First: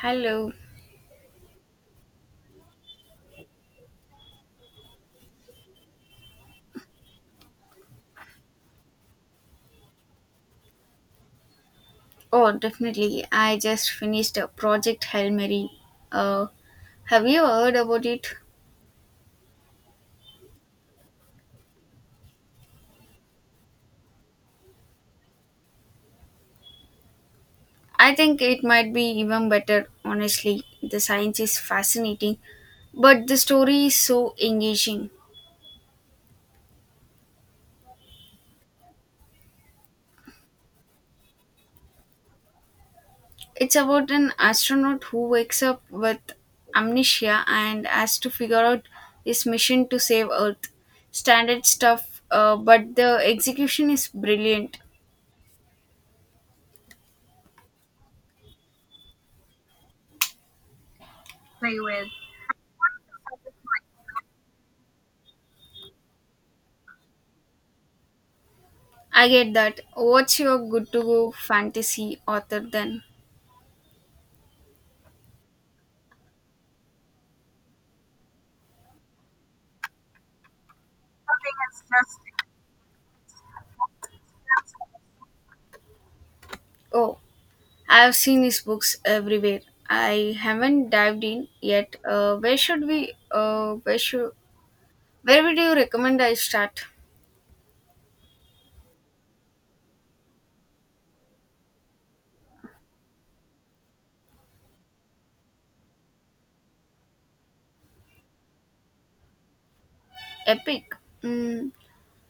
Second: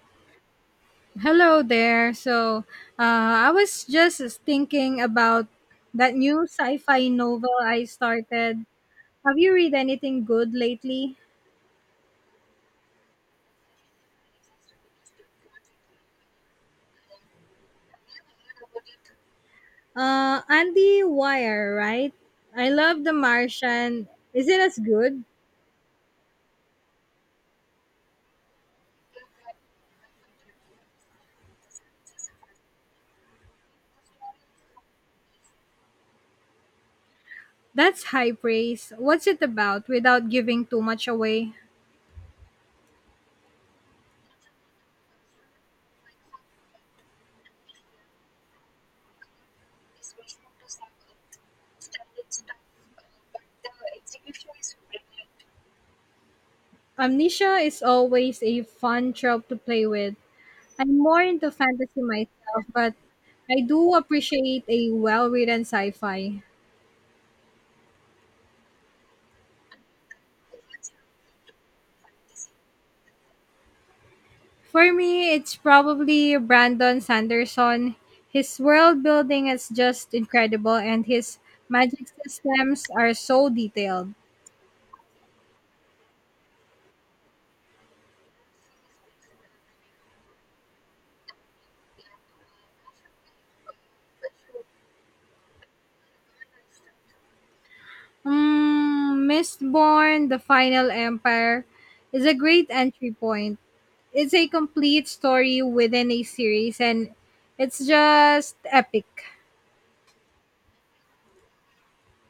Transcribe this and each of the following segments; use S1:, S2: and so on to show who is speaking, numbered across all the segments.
S1: Hello.
S2: Hello there. So, uh, I was just thinking about that new sci-fi novel I started. Have you read anything good lately?
S1: Oh, definitely. I just finished a Project Hail Mary. Uh, have you heard about it?
S2: Andy Wire, right? I love The Martian. Is it as good?
S1: I think it might be even better, honestly. The science is fascinating, but the story is so engaging.
S2: That's high praise. What's it about without giving too much away?
S1: It's about an astronaut who wakes up with amnesia and has to figure out his mission to save Earth. Standard stuff, but the execution is brilliant.
S2: Amnesia is always a fun trope to play with. I'm more into fantasy myself, but I do appreciate a well-written sci-fi.
S1: I get that. What's your good to go fantasy author then?
S2: For me, it's probably Brandon Sanderson. His world building is just incredible, and his magic systems are so detailed.
S1: Oh, I've seen his books everywhere. I haven't dived in yet. Where should we? Where should? Where would you recommend I start?
S2: Mm, Mistborn, The Final Empire, is a great entry point. It's a complete story within a series, and it's just epic.
S1: Epic. Mm,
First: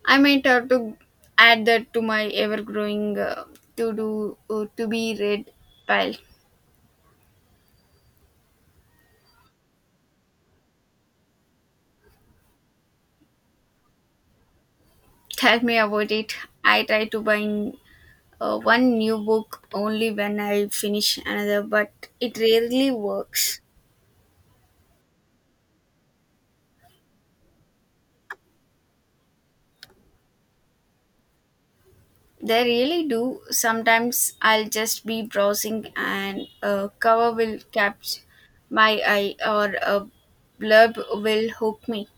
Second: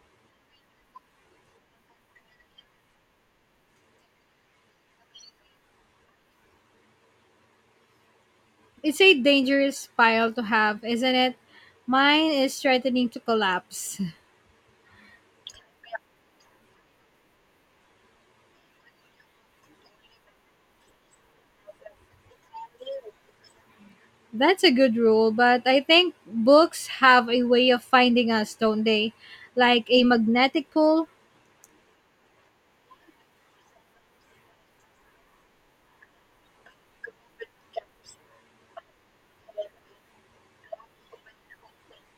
S1: I might have to add that to my ever-growing to-do to-be read pile.
S2: It's a dangerous pile to have, isn't it? Mine is threatening to collapse.
S1: Tell me about it. I try to buy one new book only when I finish another, but it rarely works.
S2: That's a good rule, but I think books have a way of finding us, don't they? Like a magnetic pull.
S1: They really do. Sometimes I'll just be browsing and a cover will catch my eye or a blurb will hook me.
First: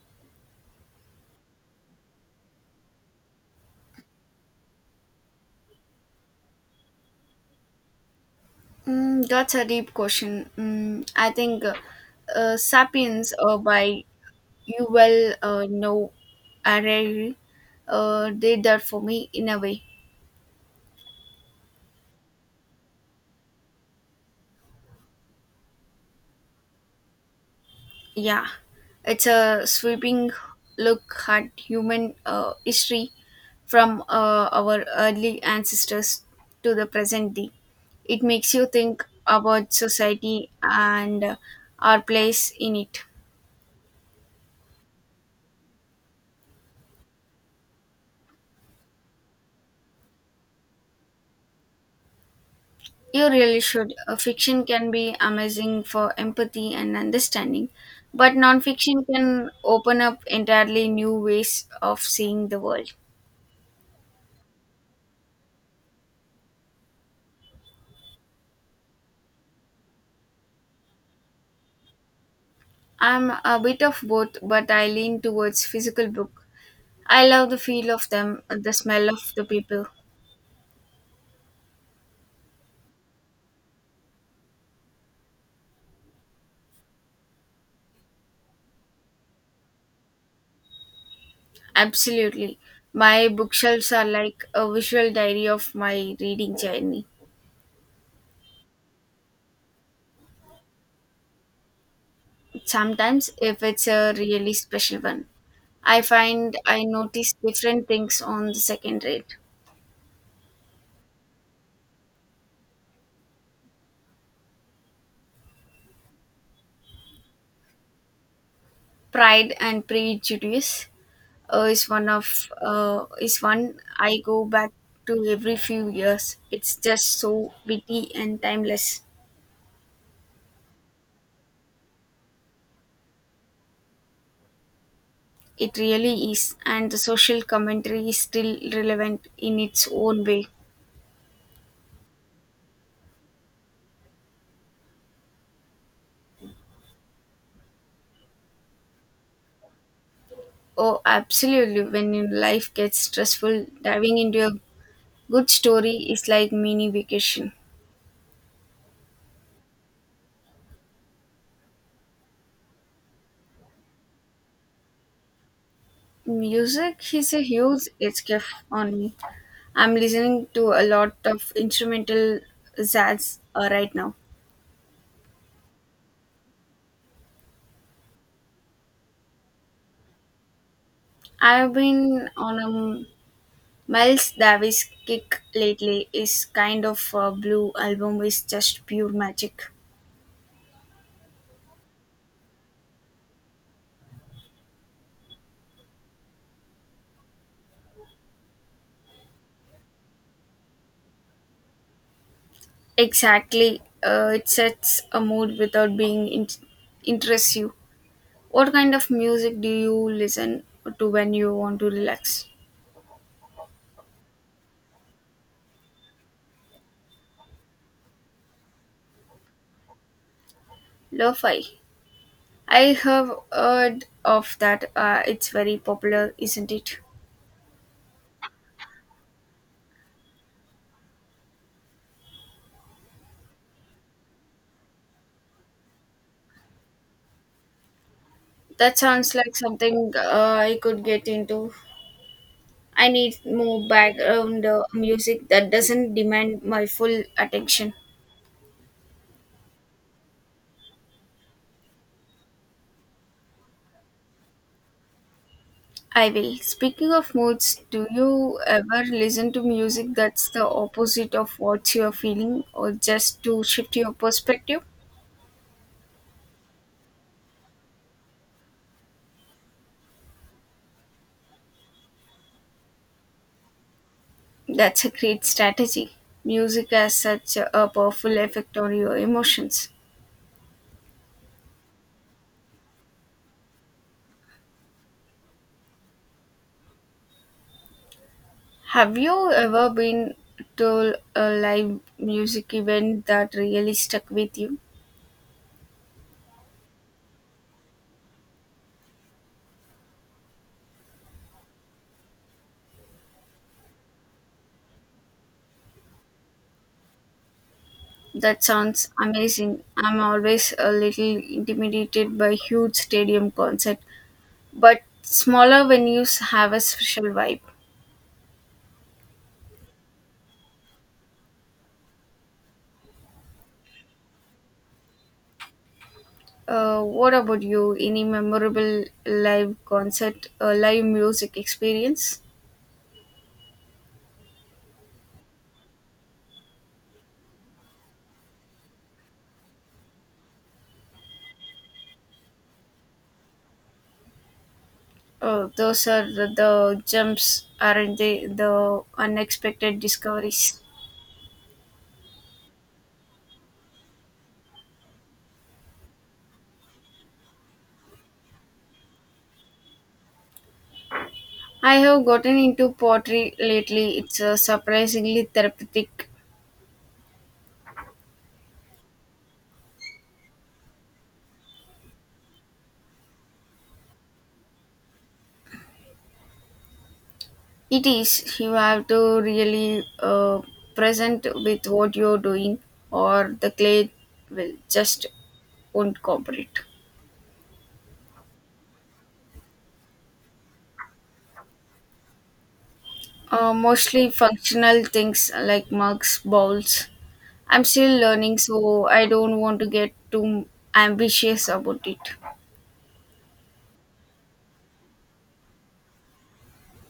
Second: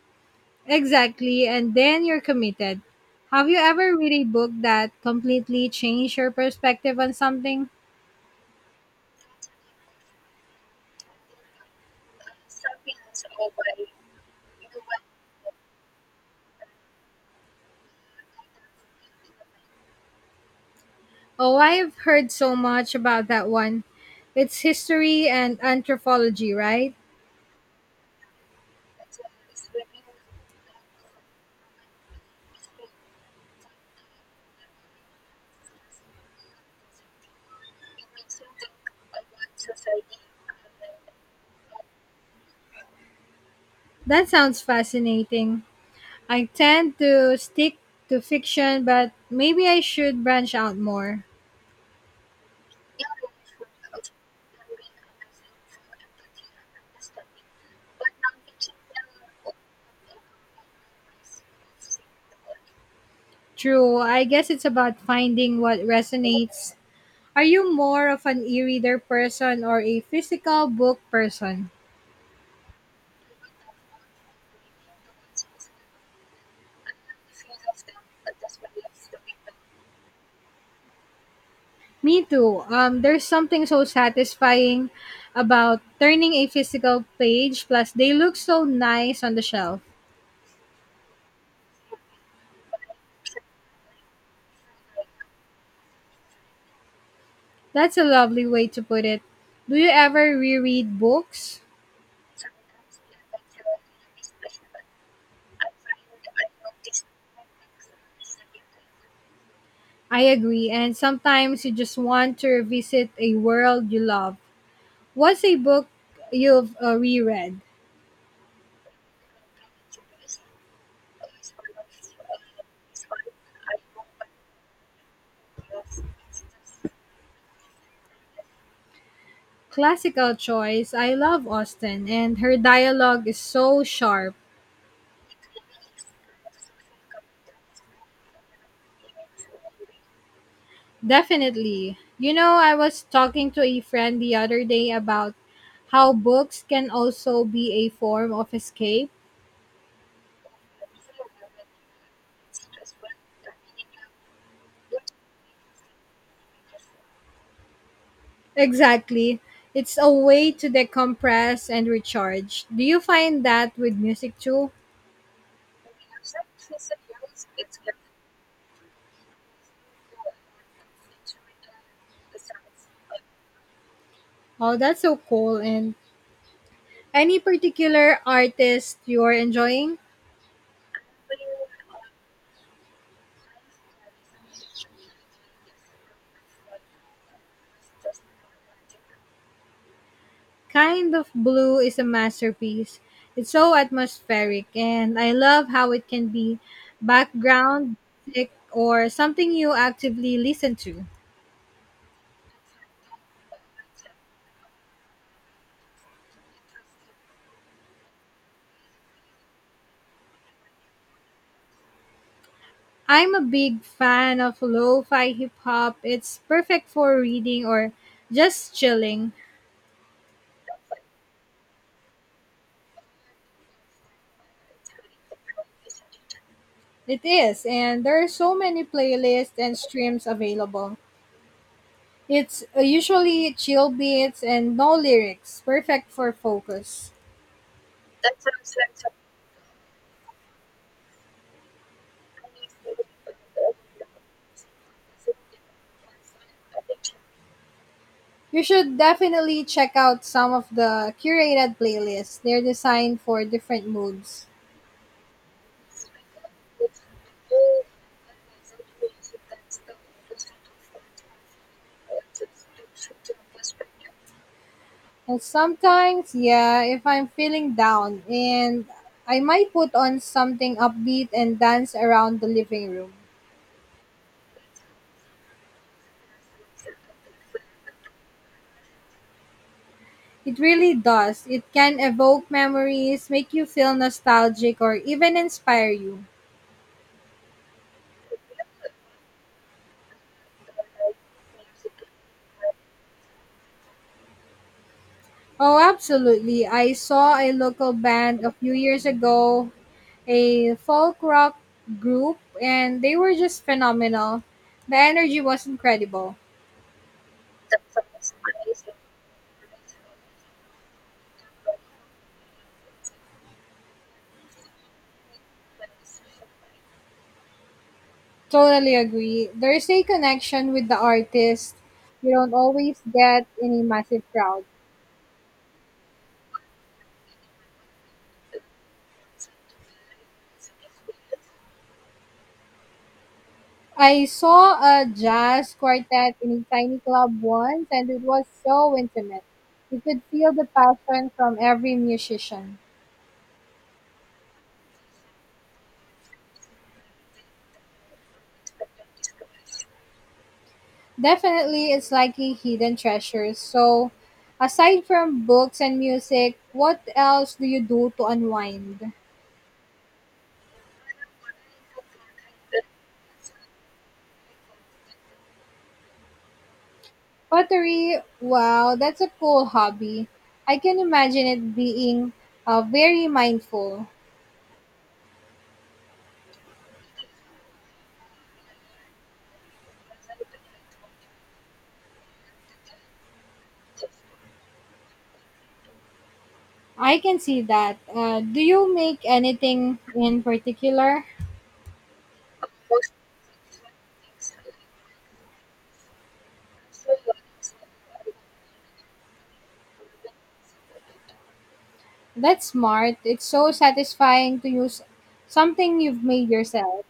S2: Exactly, and then you're committed. Have you ever read a book that completely changed your perspective on something?
S1: Mm, that's a deep question. I think Sapiens by you know, Harari did that for me in a way.
S2: Oh, I have heard so much about that one. It's history and anthropology, right?
S1: Yeah, it's a sweeping look at human history from our early ancestors to the present day. It makes you think about society and our place in it.
S2: That sounds fascinating. I tend to stick to fiction, but maybe I should branch out more.
S1: You really should. Fiction can be amazing for empathy and understanding, but nonfiction can open up entirely new ways of seeing the world.
S2: True. I guess it's about finding what resonates. Are you more of an e-reader person or a physical book person?
S1: I'm a bit of both, but I lean towards physical book. I love the feel of them, the smell of the people.
S2: Me too. There's something so satisfying about turning a physical page, plus they look so nice on the shelf.
S1: Absolutely. My bookshelves are like a visual diary of my reading journey.
S2: That's a lovely way to put it. Do you ever reread books?
S1: Sometimes, if it's a really special one, I find I notice different things on the second read.
S2: I agree, and sometimes you just want to revisit a world you love. What's a book you've reread?
S1: Pride and Prejudice is one I go back to every few years. It's just so witty and timeless.
S2: Classical choice. I love Austen, and her dialogue is so sharp.
S1: It really is, and the social commentary is still relevant in its own way.
S2: Definitely. You know, I was talking to a friend the other day about how books can also be a form of escape.
S1: Oh, absolutely. When your life gets stressful, diving into a good story is like mini vacation.
S2: Exactly. It's a way to decompress and recharge. Do you find that with music too?
S1: Music is a huge escape on me. I'm listening to a lot of instrumental jazz right now.
S2: Oh, that's so cool. And any particular artist you're enjoying?
S1: I've been on a Miles Davis kick lately. His kind of blue album is just pure magic.
S2: Kind of Blue is a masterpiece. It's so atmospheric, and I love how it can be background music or something you actively listen to.
S1: Exactly. It sets a mood without being interests you. What kind of music do you listen to when you want to relax?
S2: I'm a big fan of lo fi hip hop. It's perfect for reading or just chilling.
S1: Lo-fi. I have heard of that. It's very popular, isn't it?
S2: It is, and there are so many playlists and streams available. It's usually chill beats and no lyrics, perfect for focus.
S1: That sounds like something I could get into. I need more background music that doesn't demand my full attention.
S2: You should definitely check out some of the curated playlists. They're designed for different moods.
S1: I will. Speaking of moods, do you ever listen to music that's the opposite of what you're feeling or just to shift your perspective?
S2: And sometimes, yeah, if I'm feeling down and I might put on something upbeat and dance around the living room.
S1: That's a great strategy. Music has such a powerful effect on your emotions.
S2: It really does. It can evoke memories, make you feel nostalgic, or even inspire you.
S1: Have you ever been to a live music event that really stuck with you?
S2: Oh, absolutely. I saw a local band a few years ago, a folk rock group, and they were just phenomenal. The energy was incredible.
S1: That sounds amazing. I'm always a little intimidated by huge stadium concert, but smaller venues have a special vibe.
S2: Totally agree. There's a connection with the artist you don't always get in a massive crowd.
S1: What about you? Any memorable live concert, live music experience?
S2: I saw a jazz quartet in a tiny club once and it was so intimate. You could feel the passion from every musician.
S1: Those are the jumps, aren't they? The unexpected discoveries.
S2: Definitely, it's like a hidden treasure. So, aside from books and music, what else do you do to unwind?
S1: I have gotten into pottery lately. It's surprisingly therapeutic.
S2: Pottery, wow, that's a cool hobby. I can imagine it being very mindful.
S1: It is. You have to really present with what you're doing, or the clay will just won't cooperate.
S2: I can see that. Do you make anything in particular?
S1: Mostly functional things like mugs, bowls, I'm still learning, so I don't want to get too ambitious about it.
S2: That's smart. It's so satisfying to use something you've made yourself.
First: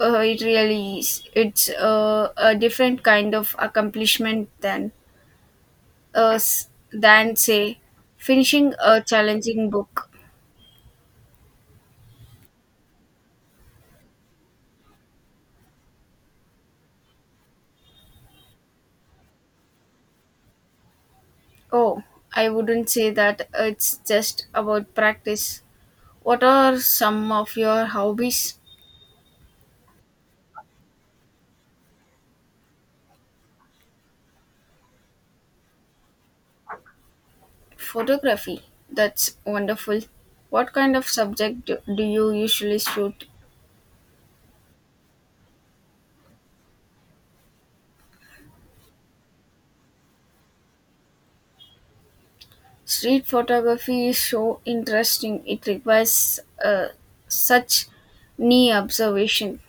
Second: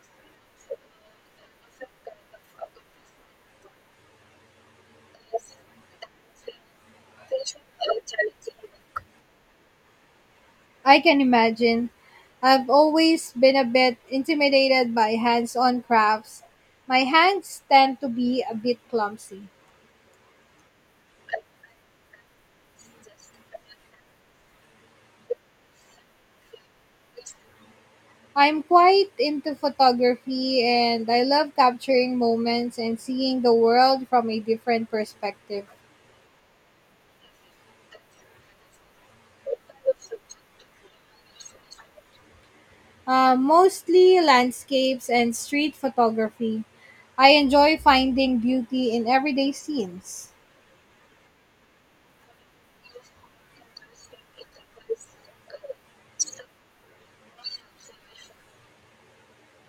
S1: It really is. It's a different kind of accomplishment than than say finishing a challenging book.
S2: I can imagine. I've always been a bit intimidated by hands on crafts. My hands tend to be a bit clumsy.
S1: Oh, I wouldn't say that it's just about practice. What are some of your hobbies?
S2: I'm quite into photography and I love capturing moments and seeing the world from a different perspective.
S1: Photography. That's wonderful. What kind of subject do you usually shoot?
S2: Mostly landscapes and street photography. I enjoy finding beauty in everyday scenes.
S1: Street photography is so interesting. It requires such near observation.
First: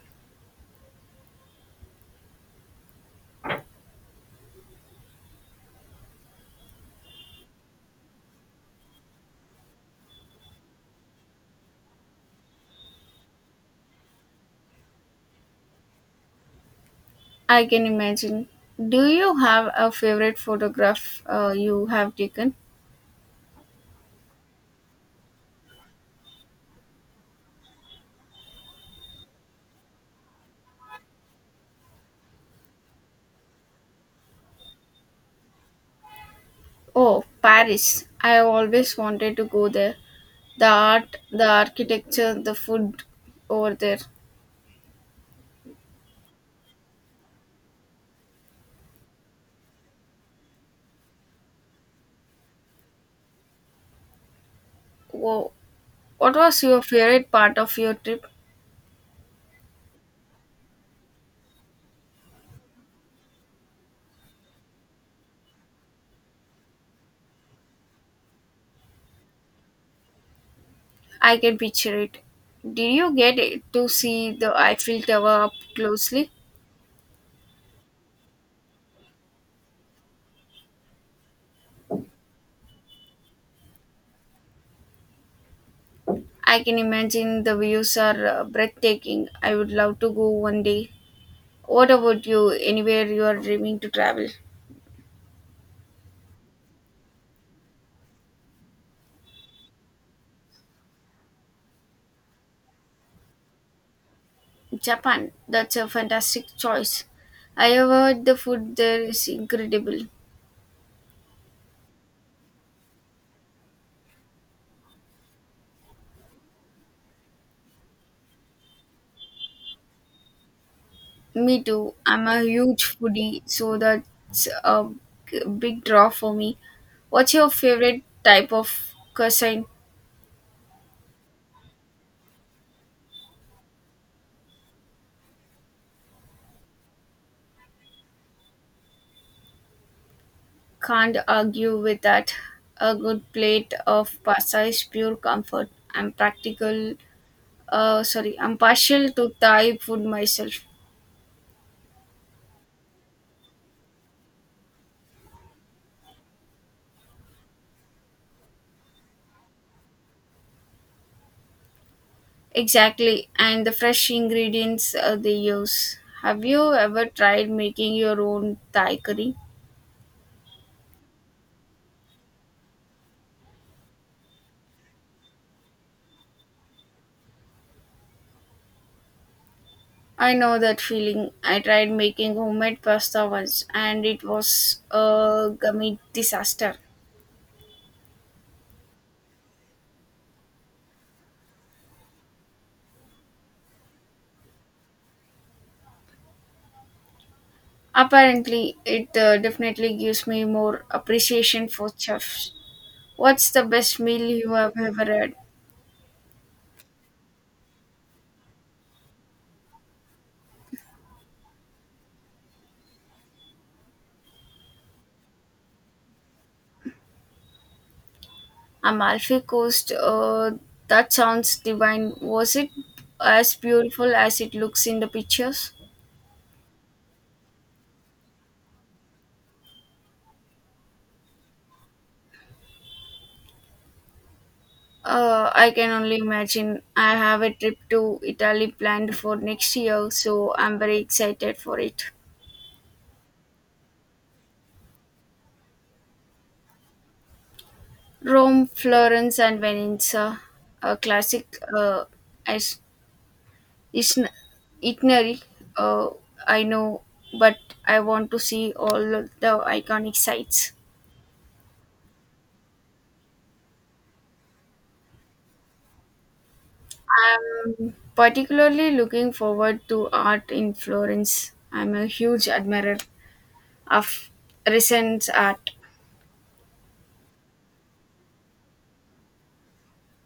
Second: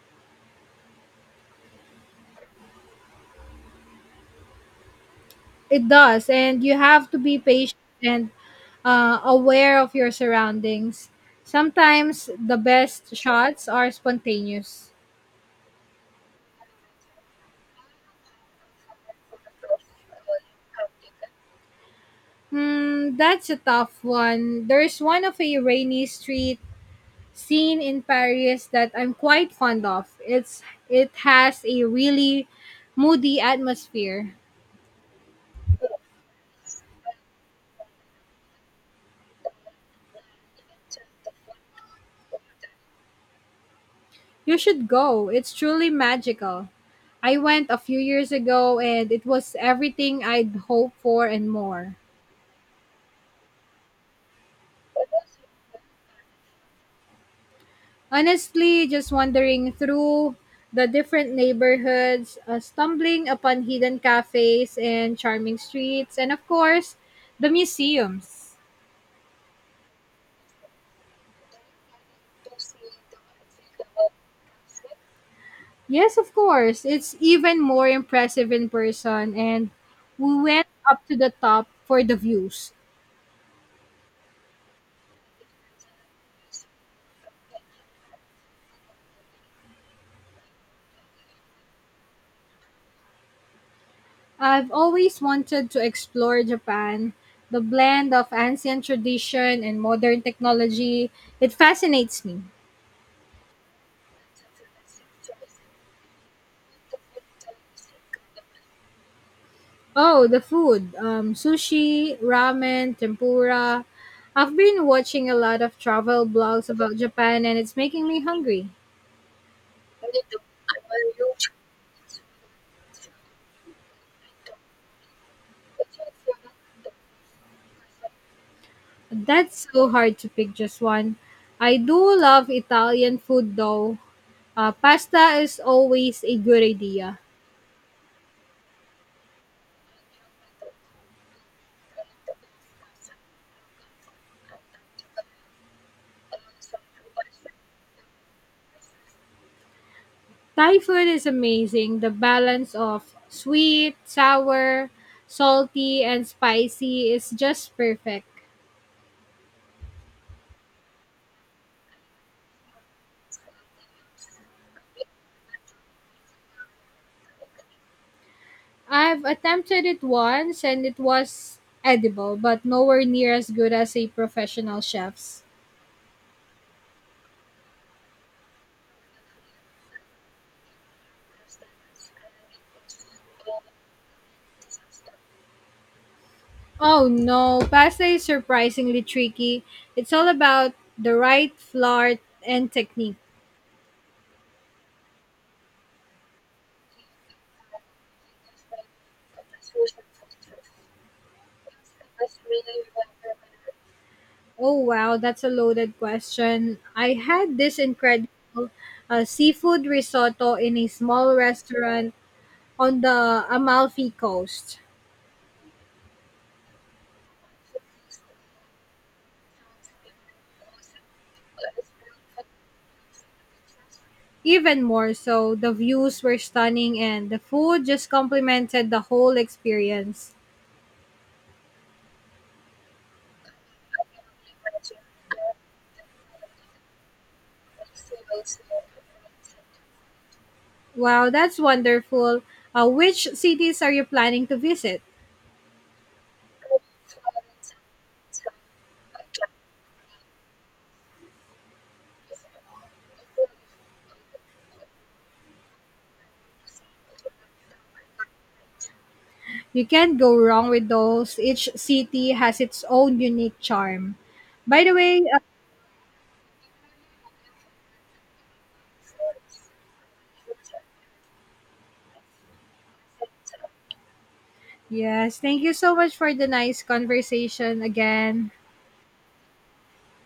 S2: It does, and you have to be patient and aware of your surroundings. Sometimes the best shots are spontaneous.
S1: I can imagine. Do you have a favorite photograph you have taken?
S2: Hmm, that's a tough one. There's one of a rainy street scene in Paris that I'm quite fond of. It has a really moody atmosphere.
S1: Oh, Paris. I have always wanted to go there. The art, the architecture, the food over there.
S2: You should go. It's truly magical. I went a few years ago and it was everything I'd hoped for and more.
S1: Whoa. What was your favorite part of your trip?
S2: Honestly, just wandering through the different neighborhoods, stumbling upon hidden cafes and charming streets, and of course, the museums.
S1: I can picture it. Did you get to see the Eiffel Tower up
S2: Yes,
S1: closely?
S2: of course. It's even more impressive in person, and we went up to the top for the views.
S1: I can imagine the views are breathtaking. I would love to go one day. What about you? Anywhere you are dreaming to travel?
S2: I've always wanted to explore Japan. The blend of ancient tradition and modern technology, it fascinates me.
S1: Japan. That's a fantastic choice. I have heard the food there is incredible.
S2: Oh, the food: sushi, ramen, tempura. I've been watching a lot of travel blogs about Japan, and it's making me hungry.
S1: Me too. I'm a huge foodie, so that's a big draw for me. What's your favorite type of cuisine?
S2: That's so hard to pick just one. I do love Italian food though. Pasta is always a good idea.
S1: Can't argue with that. A good plate of pasta is pure comfort. I'm practical sorry, I'm partial to Thai food myself.
S2: Thai food is amazing. The balance of sweet, sour, salty, and spicy is just perfect.
S1: Exactly, and the fresh ingredients they use. Have you ever tried making your own Thai
S2: I've
S1: curry?
S2: attempted it once and it was edible, but nowhere near as good as a professional chef's.
S1: I know that feeling. I tried making homemade pasta once and it was a gummy disaster.
S2: Oh no, pasta is surprisingly tricky. It's all about the right flour and technique.
S1: Apparently, it definitely gives me more appreciation for chefs. What's the best meal you have
S2: Oh
S1: ever
S2: wow,
S1: had?
S2: that's a loaded question. I had this incredible seafood risotto in a small restaurant on the Amalfi Coast.
S1: Amalfi Coast, that sounds divine. Was it as beautiful as it
S2: Even
S1: looks in the
S2: more so,
S1: pictures?
S2: the views were stunning and the food just complemented the whole experience.
S1: I can only imagine. I have a trip to Italy planned for next year, so I'm very
S2: Wow,
S1: excited
S2: that's
S1: for it.
S2: wonderful. Which cities are you planning to visit?
S1: Rome, Florence, and Venice, a classic as- isn- itinerary. Uh, I know, but I want to see all the
S2: You
S1: iconic
S2: can't go wrong
S1: sites.
S2: with those. Each city has its own unique charm. By the way,
S1: I'm particularly looking forward to art in Florence. I'm a huge admirer of recent
S2: yes, thank
S1: art.
S2: you so much for the nice conversation again.